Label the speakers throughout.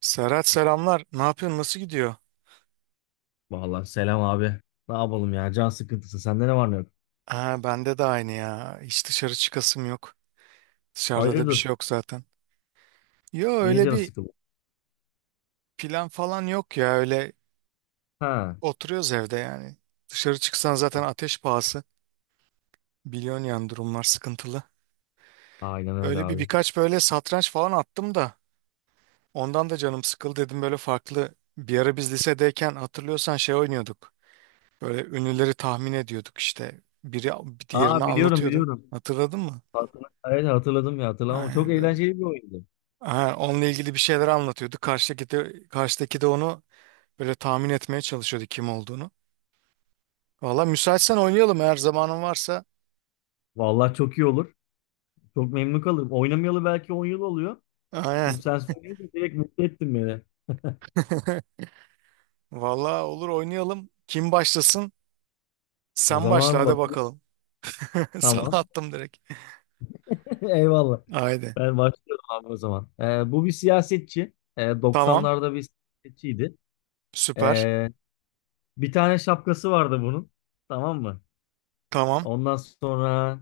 Speaker 1: Serhat selamlar. Ne yapıyorsun? Nasıl gidiyor?
Speaker 2: Vallahi selam abi. Ne yapalım ya? Can sıkıntısı. Sende ne var ne yok?
Speaker 1: Ha, bende de aynı ya. Hiç dışarı çıkasım yok. Dışarıda da bir şey
Speaker 2: Hayırdır?
Speaker 1: yok zaten. Yo,
Speaker 2: Niye
Speaker 1: öyle
Speaker 2: canı
Speaker 1: bir
Speaker 2: sıkıldı?
Speaker 1: plan falan yok ya. Öyle
Speaker 2: Ha.
Speaker 1: oturuyoruz evde yani. Dışarı çıksan zaten ateş pahası. Biliyorsun yani durumlar sıkıntılı.
Speaker 2: Aynen öyle
Speaker 1: Öyle bir
Speaker 2: abi.
Speaker 1: birkaç böyle satranç falan attım da. Ondan da canım sıkıldı dedim böyle farklı. Bir ara biz lisedeyken hatırlıyorsan şey oynuyorduk. Böyle ünlüleri tahmin ediyorduk işte. Biri diğerini
Speaker 2: Aa biliyorum
Speaker 1: anlatıyordu.
Speaker 2: biliyorum.
Speaker 1: Hatırladın mı?
Speaker 2: Evet hatırladım ya hatırlamam. Çok
Speaker 1: Aynen böyle.
Speaker 2: eğlenceli bir oyundu.
Speaker 1: Ha, onunla ilgili bir şeyler anlatıyordu. Karşıdaki de onu böyle tahmin etmeye çalışıyordu kim olduğunu. Valla müsaitsen oynayalım, eğer zamanın varsa.
Speaker 2: Vallahi çok iyi olur. Çok memnun kalırım. Oynamayalı belki 10 yıl oluyor. Şimdi
Speaker 1: Aynen.
Speaker 2: sen söyleyince direkt mutlu ettin beni.
Speaker 1: Valla olur, oynayalım. Kim başlasın?
Speaker 2: O
Speaker 1: Sen başla
Speaker 2: zaman
Speaker 1: hadi
Speaker 2: bakayım.
Speaker 1: bakalım. Sana
Speaker 2: Tamam.
Speaker 1: attım direkt.
Speaker 2: Eyvallah.
Speaker 1: Haydi.
Speaker 2: Ben başlıyorum abi o zaman. Bu bir siyasetçi.
Speaker 1: Tamam.
Speaker 2: 90'larda bir siyasetçiydi.
Speaker 1: Süper.
Speaker 2: Ee, bir tane şapkası vardı bunun. Tamam mı?
Speaker 1: Tamam.
Speaker 2: Ondan sonra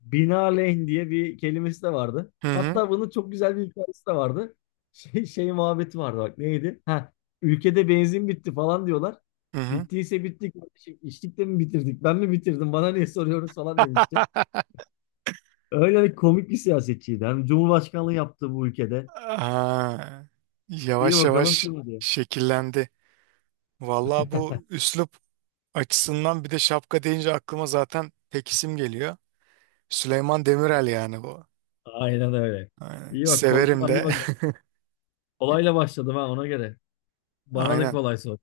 Speaker 2: binaenaleyh diye bir kelimesi de vardı.
Speaker 1: Hı hı.
Speaker 2: Hatta bunun çok güzel bir hikayesi de vardı. Şey muhabbeti vardı, bak neydi? Ha, ülkede benzin bitti falan diyorlar.
Speaker 1: Hı hı.
Speaker 2: Bittiyse bitti kardeşim. İçtik de mi bitirdik? Ben mi bitirdim? Bana niye soruyorsunuz falan demişti. Öyle bir komik bir siyasetçiydi. Hem Cumhurbaşkanlığı yaptı bu ülkede.
Speaker 1: Ha,
Speaker 2: İyi
Speaker 1: yavaş
Speaker 2: bakalım
Speaker 1: yavaş
Speaker 2: kim diye.
Speaker 1: şekillendi. Valla bu üslup açısından, bir de şapka deyince, aklıma zaten tek isim geliyor. Süleyman Demirel yani bu.
Speaker 2: Aynen öyle.
Speaker 1: Aynen.
Speaker 2: İyi bak.
Speaker 1: Severim
Speaker 2: Hadi
Speaker 1: de.
Speaker 2: bak. Kolayla başladım ha, ona göre. Bana da
Speaker 1: Aynen.
Speaker 2: kolay sor.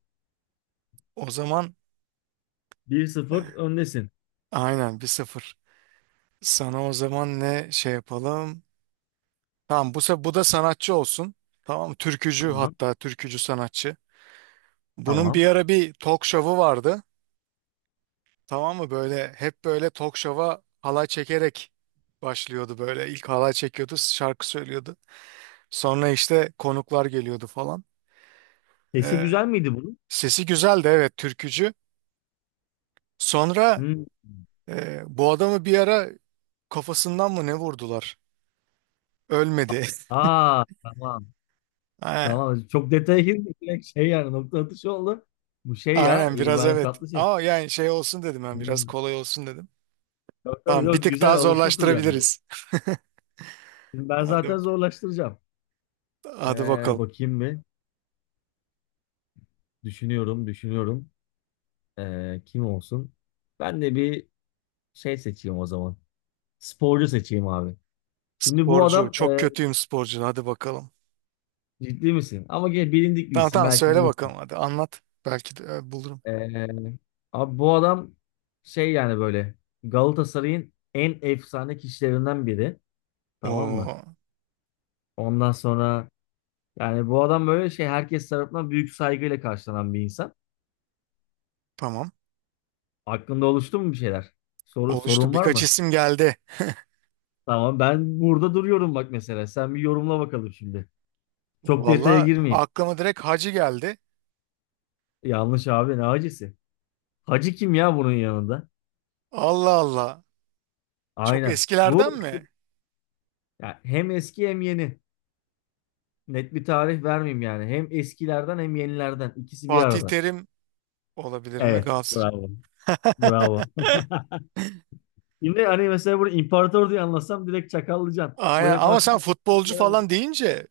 Speaker 1: O zaman
Speaker 2: 1-0,
Speaker 1: eh,
Speaker 2: öndesin.
Speaker 1: aynen 1-0. Sana o zaman ne şey yapalım? Tamam, bu, bu da sanatçı olsun. Tamam, türkücü,
Speaker 2: Tamam.
Speaker 1: hatta türkücü sanatçı. Bunun bir
Speaker 2: Tamam.
Speaker 1: ara bir talk show'u vardı. Tamam mı? Böyle hep böyle talk show'a halay çekerek başlıyordu böyle. İlk halay çekiyordu, şarkı söylüyordu. Sonra işte konuklar geliyordu falan.
Speaker 2: Sesi
Speaker 1: Eh,
Speaker 2: güzel miydi bunun?
Speaker 1: Sesi güzeldi, evet, türkücü. Sonra
Speaker 2: Hmm.
Speaker 1: Bu adamı bir ara kafasından mı ne vurdular? Ölmedi.
Speaker 2: Aa, tamam.
Speaker 1: Aynen.
Speaker 2: Tamam. Çok detaya girdik. Direkt şey yani nokta atışı oldu. Bu şey ya,
Speaker 1: Aynen biraz,
Speaker 2: İbrahim
Speaker 1: evet.
Speaker 2: Tatlıses.
Speaker 1: Ama yani şey olsun dedim, ben biraz
Speaker 2: Hmm.
Speaker 1: kolay olsun dedim.
Speaker 2: Yok, tabii,
Speaker 1: Tamam, bir
Speaker 2: yok,
Speaker 1: tık
Speaker 2: güzel
Speaker 1: daha
Speaker 2: alışma turu yani bu.
Speaker 1: zorlaştırabiliriz.
Speaker 2: Şimdi ben
Speaker 1: Hadi,
Speaker 2: zaten zorlaştıracağım.
Speaker 1: hadi bakalım.
Speaker 2: Bakayım bir. Düşünüyorum, düşünüyorum. Kim olsun? Ben de bir şey seçeyim o zaman. Sporcu seçeyim abi. Şimdi bu
Speaker 1: Sporcu.
Speaker 2: adam
Speaker 1: Çok kötüyüm sporcu. Hadi bakalım.
Speaker 2: ciddi misin? Ama gene bilindik bir
Speaker 1: Tamam
Speaker 2: isim.
Speaker 1: tamam,
Speaker 2: Belki
Speaker 1: söyle
Speaker 2: bulur.
Speaker 1: bakalım, hadi anlat. Belki de bulurum.
Speaker 2: Ee, abi bu adam şey yani böyle Galatasaray'ın en efsane kişilerinden biri. Tamam mı?
Speaker 1: Oo,
Speaker 2: Ondan sonra yani bu adam böyle şey herkes tarafından büyük saygıyla karşılanan bir insan.
Speaker 1: tamam.
Speaker 2: Aklında oluştu mu bir şeyler? Soru,
Speaker 1: Oluştu.
Speaker 2: sorun var
Speaker 1: Birkaç
Speaker 2: mı?
Speaker 1: isim geldi.
Speaker 2: Tamam, ben burada duruyorum bak mesela. Sen bir yorumla bakalım şimdi. Çok detaya
Speaker 1: Valla
Speaker 2: girmeyeyim.
Speaker 1: aklıma direkt Hacı geldi.
Speaker 2: Yanlış abi, ne hacısı? Hacı kim ya bunun yanında?
Speaker 1: Allah Allah. Çok
Speaker 2: Aynen.
Speaker 1: eskilerden
Speaker 2: Bu
Speaker 1: mi?
Speaker 2: ya, hem eski hem yeni. Net bir tarih vermeyeyim yani. Hem eskilerden hem yenilerden. İkisi bir
Speaker 1: Fatih
Speaker 2: arada.
Speaker 1: Terim. Olabilir mi
Speaker 2: Evet,
Speaker 1: Galatasaray?
Speaker 2: bravo. Bravo. Şimdi hani mesela burada imparator diye anlatsam direkt çakallıcan.
Speaker 1: Aynen, ama
Speaker 2: UEFA
Speaker 1: sen
Speaker 2: Kupası'nda
Speaker 1: futbolcu
Speaker 2: yer aldı.
Speaker 1: falan deyince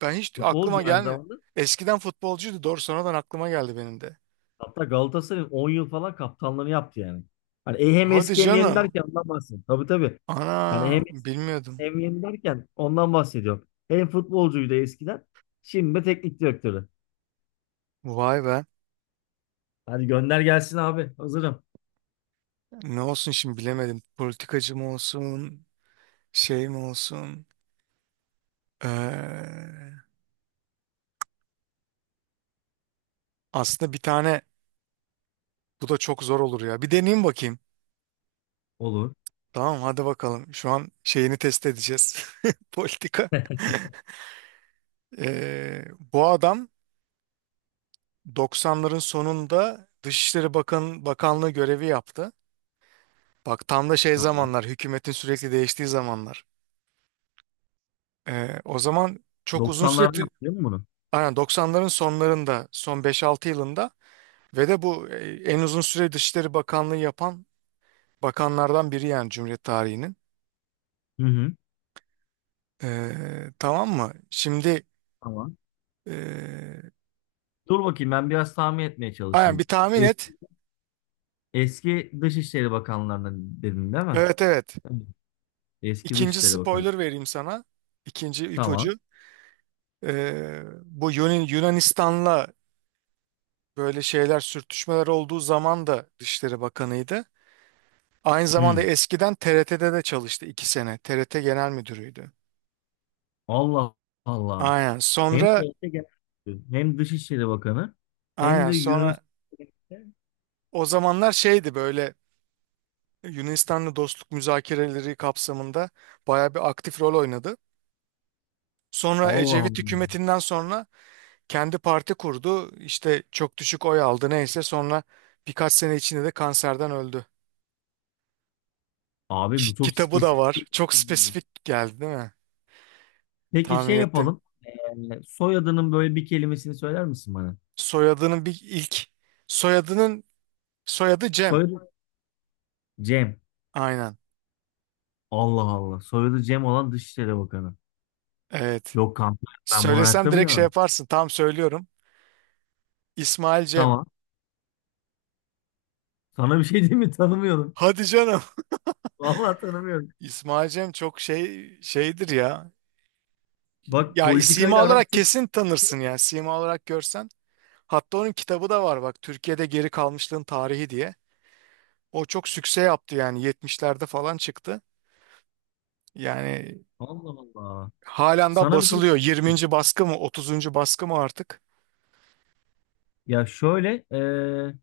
Speaker 1: ben hiç aklıma
Speaker 2: Futbolcu aynı
Speaker 1: gelmedi.
Speaker 2: zamanda.
Speaker 1: Eskiden futbolcuydu doğru, sonradan aklıma geldi benim de.
Speaker 2: Hatta Galatasaray'ın 10 yıl falan kaptanlığını yaptı yani. Hani hem
Speaker 1: Hadi
Speaker 2: eski hem yeni
Speaker 1: canım.
Speaker 2: derken ondan bahsediyorum. Tabii tabii. Hani hem
Speaker 1: Ana
Speaker 2: eski
Speaker 1: bilmiyordum.
Speaker 2: hem yeni derken ondan bahsediyorum. Hem futbolcuydu eskiden. Şimdi de teknik direktörü.
Speaker 1: Vay be.
Speaker 2: Hadi gönder gelsin abi. Hazırım.
Speaker 1: Ne olsun şimdi bilemedim. Politikacı mı olsun? Şey mi olsun? Ee, Aslında bir tane, bu da çok zor olur ya. Bir deneyeyim bakayım.
Speaker 2: Olur.
Speaker 1: Tamam hadi bakalım. Şu an şeyini test edeceğiz. Politika. Ee, Bu adam 90'ların sonunda Dışişleri Bakanlığı görevi yaptı. Bak tam da şey
Speaker 2: Tamam.
Speaker 1: zamanlar, hükümetin sürekli değiştiği zamanlar. O zaman çok uzun süre,
Speaker 2: 90'larda yaptı değil mi bunu?
Speaker 1: aynen 90'ların sonlarında, son 5-6 yılında, ve de bu en uzun süre Dışişleri Bakanlığı yapan bakanlardan biri yani Cumhuriyet tarihinin.
Speaker 2: Hı hı.
Speaker 1: Tamam mı? Şimdi
Speaker 2: Tamam.
Speaker 1: e,
Speaker 2: Dur bakayım, ben biraz tahmin etmeye
Speaker 1: aynen bir
Speaker 2: çalışayım.
Speaker 1: tahmin
Speaker 2: E-
Speaker 1: et.
Speaker 2: Eski Dışişleri Bakanlarından dedin değil mi?
Speaker 1: Evet evet.
Speaker 2: Evet. Eski
Speaker 1: İkinci
Speaker 2: Dışişleri Bakanı.
Speaker 1: spoiler vereyim sana. İkinci
Speaker 2: Tamam.
Speaker 1: ipucu. Bu Yunanistan'la böyle şeyler, sürtüşmeler olduğu zaman da Dışişleri Bakanıydı. Aynı zamanda
Speaker 2: Hmm.
Speaker 1: eskiden TRT'de de çalıştı 2 sene. TRT Genel Müdürüydü.
Speaker 2: Allah Allah.
Speaker 1: Aynen.
Speaker 2: Hem
Speaker 1: Sonra,
Speaker 2: TRT Genel Müdürü, hem Dışişleri Bakanı, hem
Speaker 1: aynen,
Speaker 2: de
Speaker 1: sonra
Speaker 2: Yunanistan'da.
Speaker 1: o zamanlar şeydi böyle, Yunanistan'la dostluk müzakereleri kapsamında bayağı bir aktif rol oynadı. Sonra
Speaker 2: Allah
Speaker 1: Ecevit
Speaker 2: Allah.
Speaker 1: hükümetinden sonra kendi parti kurdu. İşte çok düşük oy aldı, neyse sonra birkaç sene içinde de kanserden öldü.
Speaker 2: Abi bu çok
Speaker 1: Kitabı da var.
Speaker 2: spesifik.
Speaker 1: Çok spesifik geldi değil mi?
Speaker 2: Peki
Speaker 1: Tahmin
Speaker 2: şey
Speaker 1: ettim.
Speaker 2: yapalım. Soyadının böyle bir kelimesini söyler misin bana?
Speaker 1: Soyadının bir ilk soyadının soyadı Cem.
Speaker 2: Soyadı Cem.
Speaker 1: Aynen.
Speaker 2: Allah Allah. Soyadı Cem olan Dışişleri Bakanı.
Speaker 1: Evet.
Speaker 2: Yok kanka, ben bunu
Speaker 1: Söylesem
Speaker 2: hayatta
Speaker 1: direkt şey
Speaker 2: bilemem.
Speaker 1: yaparsın. Tam söylüyorum. İsmail Cem.
Speaker 2: Tamam. Sana bir şey diyeyim mi? Tanımıyorum.
Speaker 1: Hadi canım.
Speaker 2: Vallahi tanımıyorum.
Speaker 1: İsmail Cem çok şeydir ya.
Speaker 2: Bak,
Speaker 1: Ya sima
Speaker 2: politikayla aram
Speaker 1: olarak
Speaker 2: çok...
Speaker 1: kesin tanırsın ya. Sima olarak görsen. Hatta onun kitabı da var bak. Türkiye'de Geri Kalmışlığın Tarihi diye. O çok sükse yaptı, yani 70'lerde falan çıktı. Yani
Speaker 2: Allah Allah.
Speaker 1: halen daha
Speaker 2: Sana bir şey
Speaker 1: basılıyor.
Speaker 2: söyleyeyim mi?
Speaker 1: 20. baskı mı, 30. baskı mı artık?
Speaker 2: Ya şöyle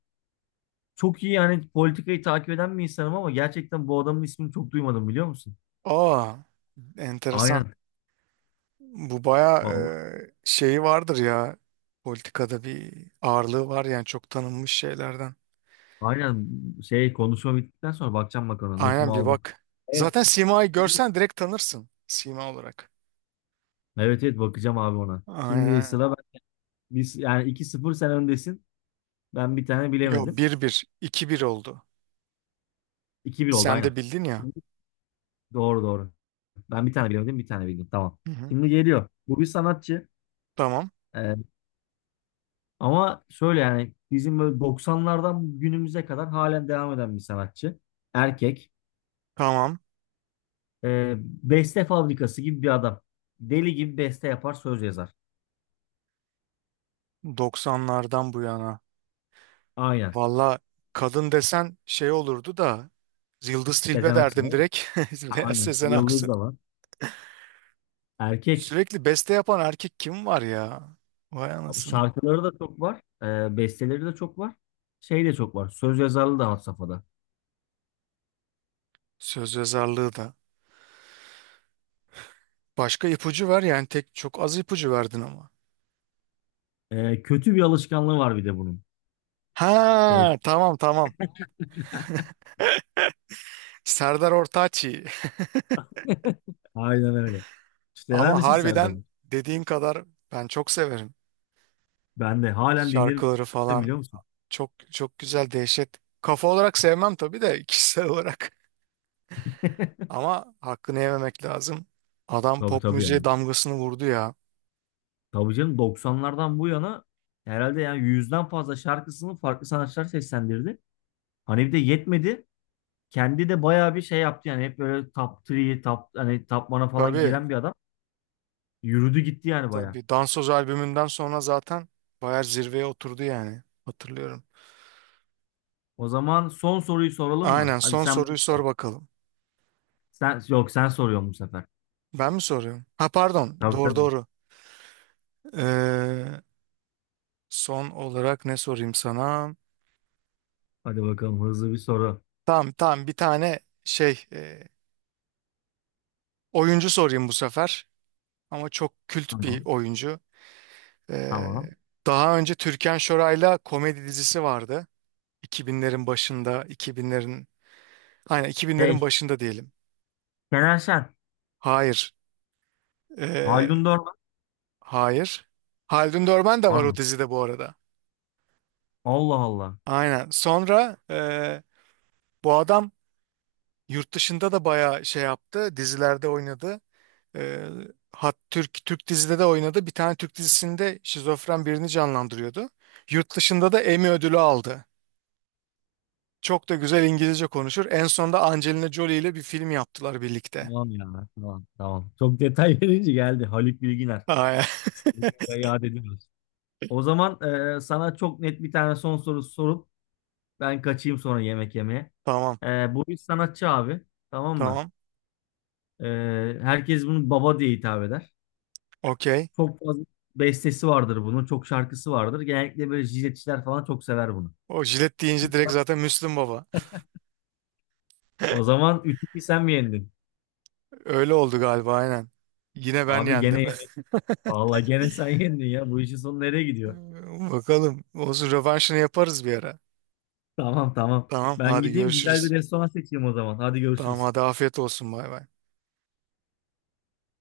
Speaker 2: çok iyi yani politikayı takip eden bir insanım ama gerçekten bu adamın ismini çok duymadım, biliyor musun?
Speaker 1: Aa, enteresan.
Speaker 2: Aynen.
Speaker 1: Bu bayağı
Speaker 2: Vallahi
Speaker 1: şeyi vardır ya. Politikada bir ağırlığı var yani, çok tanınmış şeylerden.
Speaker 2: aynen, şey, konuşma bittikten sonra bakacağım bak ona.
Speaker 1: Aynen,
Speaker 2: Notumu
Speaker 1: bir
Speaker 2: aldım.
Speaker 1: bak.
Speaker 2: Evet.
Speaker 1: Zaten Sima'yı görsen direkt tanırsın Sima olarak.
Speaker 2: Evet evet, bakacağım abi ona. Şimdi
Speaker 1: Aynen.
Speaker 2: sıra ben. Yani iki 0 sen öndesin. Ben bir tane
Speaker 1: Yo,
Speaker 2: bilemedim.
Speaker 1: bir bir 2-1 oldu.
Speaker 2: 2-1 oldu
Speaker 1: Sen
Speaker 2: aynen.
Speaker 1: de bildin ya.
Speaker 2: Doğru doğru. Ben bir tane bilemedim, bir tane bildim. Tamam.
Speaker 1: Hı hı.
Speaker 2: Şimdi geliyor. Bu bir sanatçı.
Speaker 1: Tamam.
Speaker 2: Ee, ama şöyle yani bizim böyle 90'lardan günümüze kadar halen devam eden bir sanatçı. Erkek.
Speaker 1: Tamam.
Speaker 2: Beste fabrikası gibi bir adam. Deli gibi beste yapar, söz yazar.
Speaker 1: 90'lardan bu yana.
Speaker 2: Aynen.
Speaker 1: Valla kadın desen şey olurdu da, Yıldız Tilbe
Speaker 2: Sezen Aksu
Speaker 1: derdim
Speaker 2: değil mi?
Speaker 1: direkt.
Speaker 2: Ha,
Speaker 1: Veya
Speaker 2: aynen.
Speaker 1: Sezen
Speaker 2: Yıldız
Speaker 1: Aksu.
Speaker 2: da var. Erkek.
Speaker 1: Sürekli beste yapan erkek kim var ya? Vay anasını.
Speaker 2: Şarkıları da çok var. Besteleri de çok var. Şey de çok var. Söz yazarlığı da had safhada.
Speaker 1: Söz yazarlığı da. Başka ipucu ver yani, tek çok az ipucu verdin ama.
Speaker 2: Kötü bir alışkanlığı var bir de bunun. Böyle
Speaker 1: Ha, tamam tamam. Serdar Ortaç'ı.
Speaker 2: aynen öyle. Hiç dener
Speaker 1: Ama
Speaker 2: misin Serdar'ı?
Speaker 1: harbiden dediğin kadar ben çok severim.
Speaker 2: Ben de halen dinlerim,
Speaker 1: Şarkıları falan
Speaker 2: biliyor musun?
Speaker 1: çok çok güzel, dehşet. Kafa olarak sevmem tabii de kişisel olarak. Ama hakkını yememek lazım. Adam
Speaker 2: Tabii
Speaker 1: pop
Speaker 2: tabii
Speaker 1: müziğe
Speaker 2: yani.
Speaker 1: damgasını vurdu ya.
Speaker 2: Tabii canım, 90'lardan bu yana herhalde yani 100'den fazla şarkısını farklı sanatçılar seslendirdi. Hani bir de yetmedi. Kendi de bayağı bir şey yaptı yani, hep böyle top 3, top, hani top 1'a falan
Speaker 1: Tabii
Speaker 2: giren bir adam. Yürüdü gitti yani bayağı.
Speaker 1: tabii, Dansoz albümünden sonra zaten bayağı zirveye oturdu yani. Hatırlıyorum.
Speaker 2: O zaman son soruyu soralım mı?
Speaker 1: Aynen,
Speaker 2: Hadi
Speaker 1: son
Speaker 2: sen
Speaker 1: soruyu
Speaker 2: bana sor.
Speaker 1: sor bakalım.
Speaker 2: Sen, yok sen soruyorsun bu sefer.
Speaker 1: Ben mi soruyorum? Ha pardon.
Speaker 2: Tabii
Speaker 1: Doğru
Speaker 2: tabii.
Speaker 1: doğru. Ee, Son olarak ne sorayım sana?
Speaker 2: Hadi bakalım, hızlı bir soru.
Speaker 1: Tamam tamam, bir tane şey oyuncu sorayım bu sefer. Ama çok kült bir
Speaker 2: Tamam.
Speaker 1: oyuncu. Ee,
Speaker 2: Tamam.
Speaker 1: Daha önce Türkan Şoray'la komedi dizisi vardı. 2000'lerin başında, 2000'lerin aynen 2000'lerin
Speaker 2: Şey,
Speaker 1: başında diyelim.
Speaker 2: Şener Şen.
Speaker 1: Hayır. Ee,
Speaker 2: Haldun Dorman
Speaker 1: hayır. Haldun Dörmen de
Speaker 2: var
Speaker 1: var o
Speaker 2: mı?
Speaker 1: dizide bu arada.
Speaker 2: Allah Allah.
Speaker 1: Aynen. Sonra bu adam yurt dışında da bayağı şey yaptı. Dizilerde oynadı. Ee, hat Türk Türk dizide de oynadı. Bir tane Türk dizisinde şizofren birini canlandırıyordu. Yurt dışında da Emmy ödülü aldı. Çok da güzel İngilizce konuşur. En sonunda Angelina Jolie ile bir film yaptılar birlikte.
Speaker 2: Tamam ya. Tamam tamam. Çok detay verince geldi. Haluk Bilginer.
Speaker 1: Aa,
Speaker 2: Saygıyla yad ediyoruz. O zaman sana çok net bir tane son soru sorup ben kaçayım sonra yemek yemeye.
Speaker 1: tamam,
Speaker 2: E, bu bir sanatçı abi. Tamam mı?
Speaker 1: tamam.
Speaker 2: E, herkes bunu baba diye hitap eder.
Speaker 1: Okey.
Speaker 2: Çok fazla bestesi vardır bunun. Çok şarkısı vardır. Genellikle böyle jiletçiler falan çok sever bunu.
Speaker 1: O jilet deyince direkt zaten Müslüm Baba.
Speaker 2: O zaman 3-2, sen mi yendin?
Speaker 1: Öyle oldu galiba aynen. Yine ben
Speaker 2: Abi gene
Speaker 1: yendim.
Speaker 2: yendin. Vallahi gene sen yendin ya. Bu işin sonu nereye gidiyor?
Speaker 1: Bakalım. Olsun, rövanşını yaparız bir ara.
Speaker 2: Tamam tamam.
Speaker 1: Tamam,
Speaker 2: Ben
Speaker 1: hadi
Speaker 2: gideyim, güzel bir
Speaker 1: görüşürüz.
Speaker 2: restoran seçeyim o zaman. Hadi
Speaker 1: Tamam
Speaker 2: görüşürüz.
Speaker 1: hadi, afiyet olsun, bay bay.